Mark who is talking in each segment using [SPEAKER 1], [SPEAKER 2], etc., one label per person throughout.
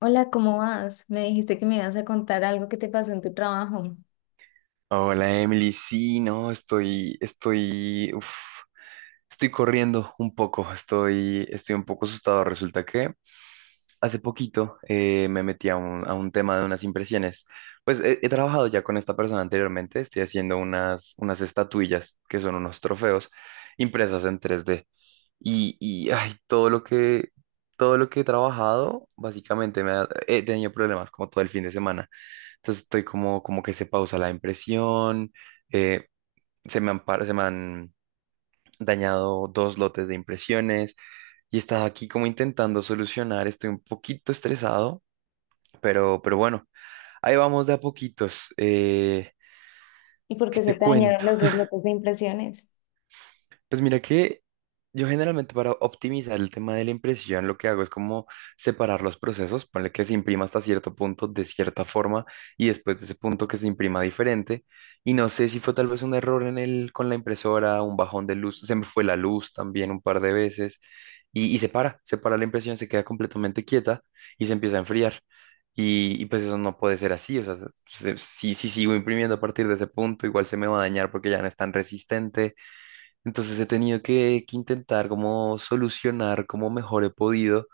[SPEAKER 1] Hola, ¿cómo vas? Me dijiste que me ibas a contar algo que te pasó en tu trabajo
[SPEAKER 2] Hola Emily, sí, no, uf, estoy corriendo un poco, estoy un poco asustado. Resulta que hace poquito me metí a un tema de unas impresiones. Pues he trabajado ya con esta persona anteriormente, estoy haciendo unas estatuillas que son unos trofeos impresas en 3D. Y ay, todo lo que he trabajado, básicamente he tenido problemas como todo el fin de semana. Entonces estoy como que se pausa la impresión, eh, se me han dañado dos lotes de impresiones y he estado aquí como intentando solucionar. Estoy un poquito estresado, pero bueno, ahí vamos de a poquitos.
[SPEAKER 1] y por
[SPEAKER 2] ¿Qué
[SPEAKER 1] qué se
[SPEAKER 2] te
[SPEAKER 1] te dañaron
[SPEAKER 2] cuento?
[SPEAKER 1] los dos lotes de impresiones.
[SPEAKER 2] Pues mira que yo generalmente para optimizar el tema de la impresión lo que hago es como separar los procesos, ponle que se imprima hasta cierto punto de cierta forma y después de ese punto que se imprima diferente. Y no sé si fue tal vez un error con la impresora, un bajón de luz, se me fue la luz también un par de veces y se para la impresión, se queda completamente quieta y se empieza a enfriar. Y pues eso no puede ser así, o sea, si sigo imprimiendo a partir de ese punto, igual se me va a dañar porque ya no es tan resistente, entonces he tenido que intentar como solucionar como mejor he podido,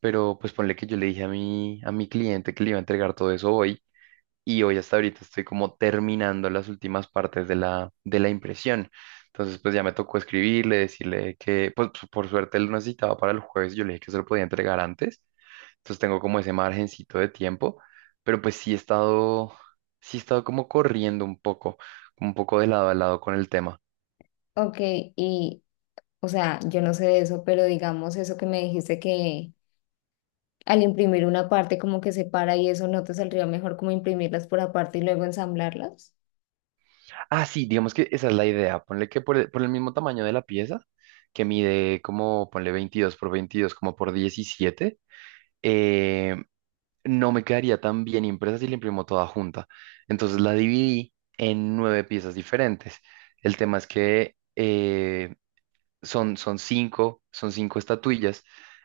[SPEAKER 2] pero pues ponle que yo le dije a mi cliente que le iba a entregar todo eso hoy y hoy hasta ahorita estoy como terminando las últimas partes de la impresión. Entonces pues ya me tocó escribirle, decirle que pues por suerte él lo necesitaba para el jueves, yo le dije que se lo podía entregar antes, entonces tengo como ese margencito de tiempo, pero pues sí he estado como corriendo un poco de lado a lado con el tema.
[SPEAKER 1] Ok, y, yo no sé de eso, pero digamos eso que me dijiste que al imprimir una parte como que se para y eso, ¿no te saldría mejor como imprimirlas por aparte y luego ensamblarlas?
[SPEAKER 2] Ah, sí, digamos que esa es la idea. Ponle que por el mismo tamaño de la pieza, que mide como, ponle 22 por 22, como por 17, eh, no me quedaría tan bien impresa si la imprimo toda junta. Entonces la dividí en nueve piezas diferentes. El tema es que son cinco estatuillas,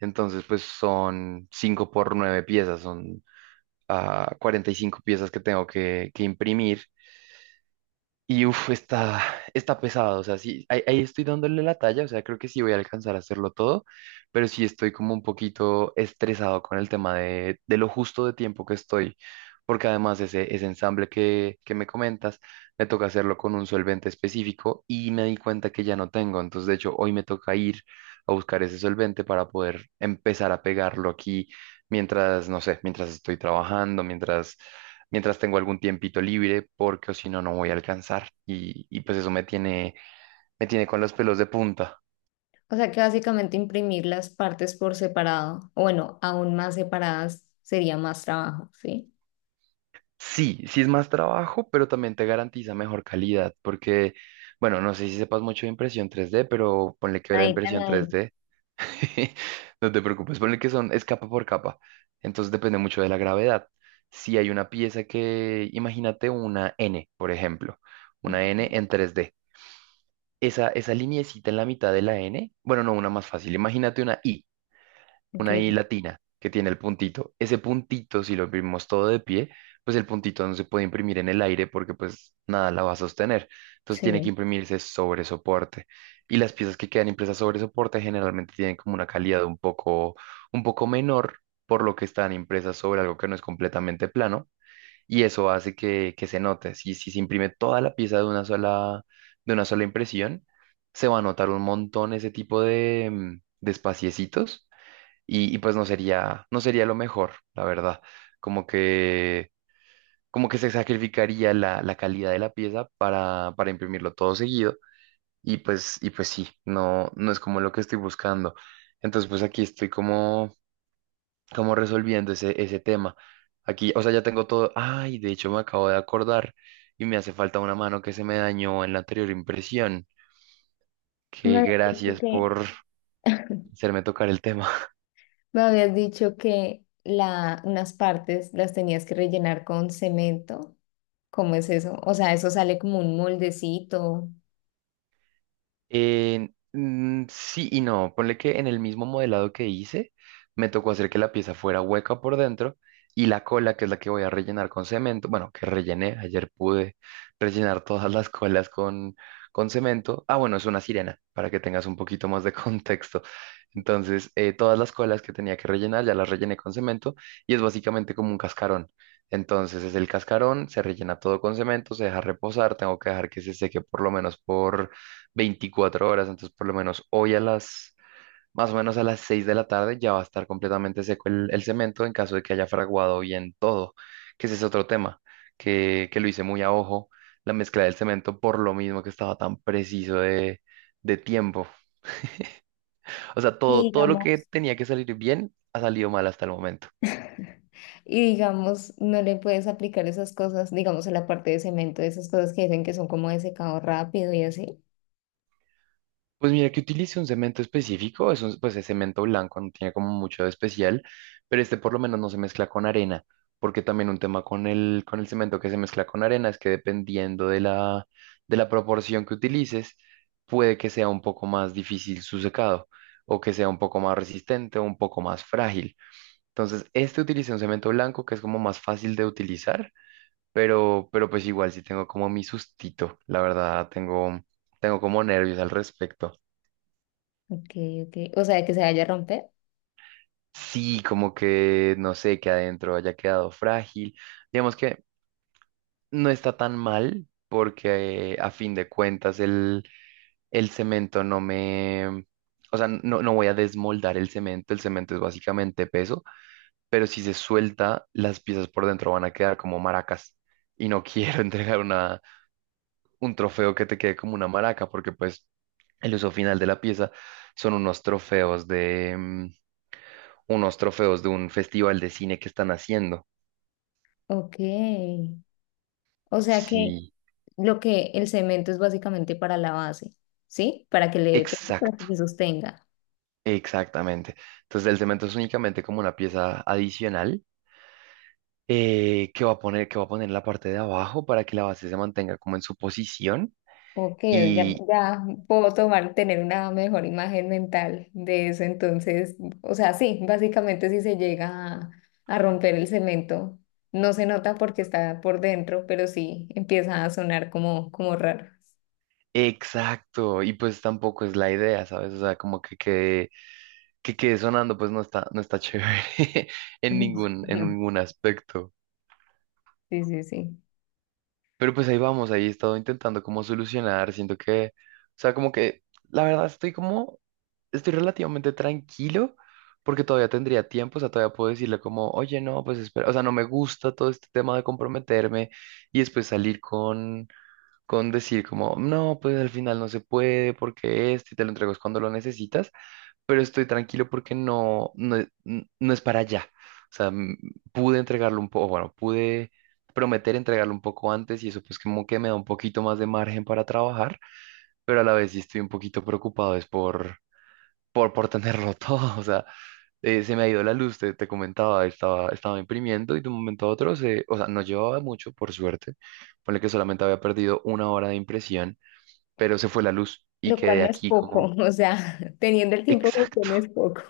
[SPEAKER 2] entonces pues son cinco por nueve piezas, son 45 piezas que tengo que imprimir y uff, está pesado, o sea, sí, ahí estoy dándole la talla, o sea, creo que sí voy a alcanzar a hacerlo todo, pero sí estoy como un poquito estresado con el tema de lo justo de tiempo que estoy, porque además ese ensamble que me comentas, me toca hacerlo con un solvente específico y me di cuenta que ya no tengo, entonces de hecho hoy me toca ir a buscar ese solvente para poder empezar a pegarlo aquí mientras, no sé, mientras estoy trabajando, mientras tengo algún tiempito libre, porque o si no, no voy a alcanzar. Y pues eso me tiene con los pelos de punta.
[SPEAKER 1] O sea que básicamente imprimir las partes por separado, o bueno, aún más separadas sería más trabajo, ¿sí?
[SPEAKER 2] Sí, sí es más trabajo, pero también te garantiza mejor calidad, porque, bueno, no sé si sepas mucho de impresión 3D, pero ponle que la
[SPEAKER 1] Ahí,
[SPEAKER 2] impresión
[SPEAKER 1] ahí.
[SPEAKER 2] 3D, no te preocupes, ponle que es capa por capa, entonces depende mucho de la gravedad. Si hay una pieza imagínate una N, por ejemplo,
[SPEAKER 1] Ok,
[SPEAKER 2] una N en 3D. Esa lineecita en la mitad de la N, bueno, no, una más fácil, imagínate
[SPEAKER 1] ok,
[SPEAKER 2] una I latina que tiene el puntito. Ese puntito, si lo imprimimos todo de pie, pues el puntito no se puede imprimir en el aire porque pues nada la va a sostener. Entonces tiene que
[SPEAKER 1] sí.
[SPEAKER 2] imprimirse sobre soporte. Y las piezas que quedan impresas sobre soporte generalmente tienen como una calidad un poco menor, por lo que están impresas sobre algo que no es completamente plano y eso hace que se note. Si se imprime toda la pieza de una sola impresión, se va a notar un montón ese tipo de espaciecitos y pues no sería lo mejor, la verdad. Como que, como que se sacrificaría la calidad de la pieza para imprimirlo todo seguido y pues sí, no, no es como lo que estoy buscando. Entonces pues aquí estoy como resolviendo ese tema. Aquí, o sea, ya tengo todo. Ay, de hecho me acabo de acordar y me hace falta una mano que se me dañó en la anterior impresión.
[SPEAKER 1] Me
[SPEAKER 2] Que
[SPEAKER 1] habías dicho
[SPEAKER 2] gracias
[SPEAKER 1] que
[SPEAKER 2] por hacerme tocar el tema.
[SPEAKER 1] Me habías dicho que unas partes las tenías que rellenar con cemento. ¿Cómo es eso? O sea, eso sale como un moldecito.
[SPEAKER 2] Mm, sí y no, ponle que en el mismo modelado que hice, me tocó hacer que la pieza fuera hueca por dentro y la cola, que es la que voy a rellenar con cemento, bueno, que rellené, ayer pude rellenar todas las colas con, cemento. Ah, bueno, es una sirena, para que tengas un poquito más de contexto. Entonces, todas las colas que tenía que rellenar ya las rellené con cemento y es básicamente como un cascarón. Entonces es el cascarón, se rellena todo con cemento, se deja reposar, tengo que dejar que se seque por lo menos por 24 horas, entonces por lo menos hoy más o menos a las 6 de la tarde ya va a estar completamente seco el cemento en caso de que haya fraguado bien todo, que ese es otro tema, que lo hice muy a ojo, la mezcla del cemento por lo mismo que estaba tan preciso de tiempo. O sea,
[SPEAKER 1] Y
[SPEAKER 2] todo lo que
[SPEAKER 1] digamos,
[SPEAKER 2] tenía que salir bien ha salido mal hasta el momento.
[SPEAKER 1] y digamos, ¿no le puedes aplicar esas cosas, digamos, a la parte de cemento, esas cosas que dicen que son como de secado rápido y así?
[SPEAKER 2] Pues mira que utilice un cemento específico, pues es cemento blanco, no tiene como mucho de especial, pero este por lo menos no se mezcla con arena, porque también un tema con el, cemento que se mezcla con arena es que dependiendo de la proporción que utilices, puede que sea un poco más difícil su secado, o que sea un poco más resistente o un poco más frágil. Entonces, este utiliza un cemento blanco que es como más fácil de utilizar, pero pues igual sí tengo como mi sustito, la verdad, tengo como nervios al respecto.
[SPEAKER 1] Ok, ok. O sea, que se vaya a romper.
[SPEAKER 2] Sí, como que no sé, que adentro haya quedado frágil. Digamos que no está tan mal porque a fin de cuentas el cemento no me... O sea, no, no voy a desmoldar el cemento es básicamente peso, pero si se suelta, las piezas por dentro van a quedar como maracas. Y no quiero entregar un trofeo que te quede como una maraca, porque pues el uso final de la pieza son unos trofeos de un festival de cine que están haciendo.
[SPEAKER 1] Ok. O sea que
[SPEAKER 2] Sí,
[SPEAKER 1] Lo que el cemento es básicamente para la base, ¿sí? Para que le dé peso, para
[SPEAKER 2] exacto,
[SPEAKER 1] que se sostenga.
[SPEAKER 2] exactamente. Entonces el cemento es únicamente como una pieza adicional, que va a poner en la parte de abajo para que la base se mantenga como en su posición.
[SPEAKER 1] Ok, ya,
[SPEAKER 2] Y
[SPEAKER 1] ya puedo tomar, tener una mejor imagen mental de eso. Entonces, o sea, sí, básicamente si se llega a, a romper el cemento, no se nota porque está por dentro, pero sí empieza a sonar como, como raro.
[SPEAKER 2] exacto, y pues tampoco es la idea, ¿sabes? O sea, como que quede sonando, pues no está chévere en
[SPEAKER 1] Ujú.
[SPEAKER 2] ningún, en
[SPEAKER 1] No,
[SPEAKER 2] ningún aspecto.
[SPEAKER 1] sí, sí, sí.
[SPEAKER 2] Pero pues ahí vamos, ahí he estado intentando como solucionar, siento que, o sea, como que la verdad estoy relativamente tranquilo porque todavía tendría tiempo, o sea, todavía puedo decirle como, oye, no, pues espera, o sea, no me gusta todo este tema de comprometerme y después salir con decir como, no, pues al final no se puede porque esto y te lo entregas cuando lo necesitas, pero estoy tranquilo porque no, no, no es para allá. O sea, pude entregarlo un poco, bueno, pude prometer entregarlo un poco antes y eso pues como que me da un poquito más de margen para trabajar, pero a la vez sí estoy un poquito preocupado, es por tenerlo todo. O sea, se me ha ido la luz, te comentaba, estaba imprimiendo y de un momento a otro, o sea, no llevaba mucho, por suerte, ponle que solamente había perdido 1 hora de impresión, pero se fue la luz y
[SPEAKER 1] Lo cual
[SPEAKER 2] quedé
[SPEAKER 1] no es
[SPEAKER 2] aquí
[SPEAKER 1] poco,
[SPEAKER 2] como...
[SPEAKER 1] o sea, teniendo el tiempo justo
[SPEAKER 2] Exacto.
[SPEAKER 1] no es poco.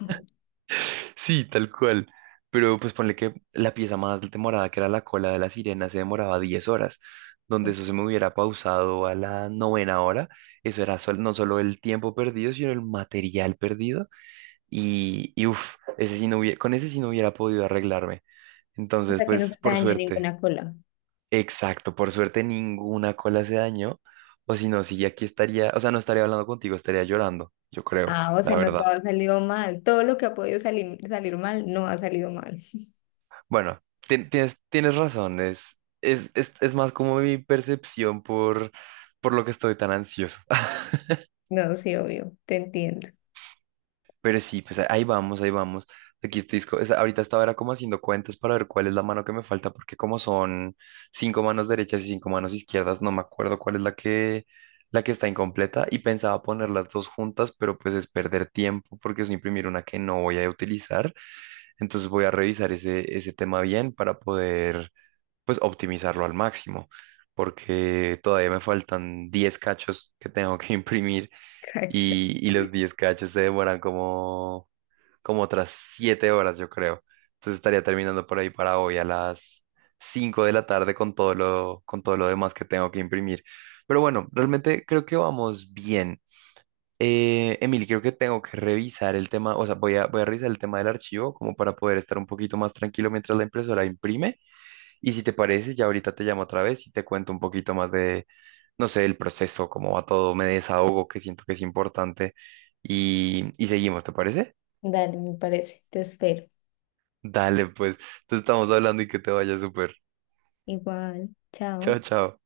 [SPEAKER 2] Sí, tal cual. Pero pues ponle que la pieza más demorada, que era la cola de la sirena, se demoraba 10 horas. Donde eso se me hubiera pausado a la novena hora, eso era no solo el tiempo perdido, sino el material perdido. Y uff, ese sí no hubie- con ese sí no hubiera podido arreglarme.
[SPEAKER 1] O
[SPEAKER 2] Entonces,
[SPEAKER 1] sea, que no se
[SPEAKER 2] pues
[SPEAKER 1] te
[SPEAKER 2] por
[SPEAKER 1] dañó
[SPEAKER 2] suerte,
[SPEAKER 1] ninguna cola.
[SPEAKER 2] exacto, por suerte ninguna cola se dañó. O si no, sí, aquí estaría, o sea, no estaría hablando contigo, estaría llorando, yo creo,
[SPEAKER 1] Ah, o
[SPEAKER 2] la
[SPEAKER 1] sea, no
[SPEAKER 2] verdad.
[SPEAKER 1] todo ha salido mal. Todo lo que ha podido salir, salir mal no ha salido mal.
[SPEAKER 2] Bueno, tienes razón, es más como mi percepción por lo que estoy tan ansioso.
[SPEAKER 1] No, sí, obvio, te entiendo.
[SPEAKER 2] Pero sí, pues ahí vamos, ahí vamos. Aquí estoy, ahorita estaba era como haciendo cuentas para ver cuál es la mano que me falta, porque como son cinco manos derechas y cinco manos izquierdas, no me acuerdo cuál es la que está incompleta y pensaba poner las dos juntas, pero pues es perder tiempo porque es imprimir una que no voy a utilizar. Entonces voy a revisar ese tema bien para poder pues optimizarlo al máximo, porque todavía me faltan 10 cachos que tengo que imprimir
[SPEAKER 1] Cacho.
[SPEAKER 2] y los 10 cachos se demoran como otras 7 horas, yo creo. Entonces estaría terminando por ahí para hoy a las 5 de la tarde con todo lo demás que tengo que imprimir. Pero bueno, realmente creo que vamos bien. Emily, creo que tengo que revisar el tema, o sea, voy a revisar el tema del archivo como para poder estar un poquito más tranquilo mientras la impresora imprime. Y si te parece, ya ahorita te llamo otra vez y te cuento un poquito más de, no sé, el proceso, cómo va todo, me desahogo, que siento que es importante y seguimos, ¿te parece?
[SPEAKER 1] Dale, me parece. Te espero.
[SPEAKER 2] Dale, pues, te estamos hablando y que te vaya súper.
[SPEAKER 1] Igual. Chao.
[SPEAKER 2] Chao, chao.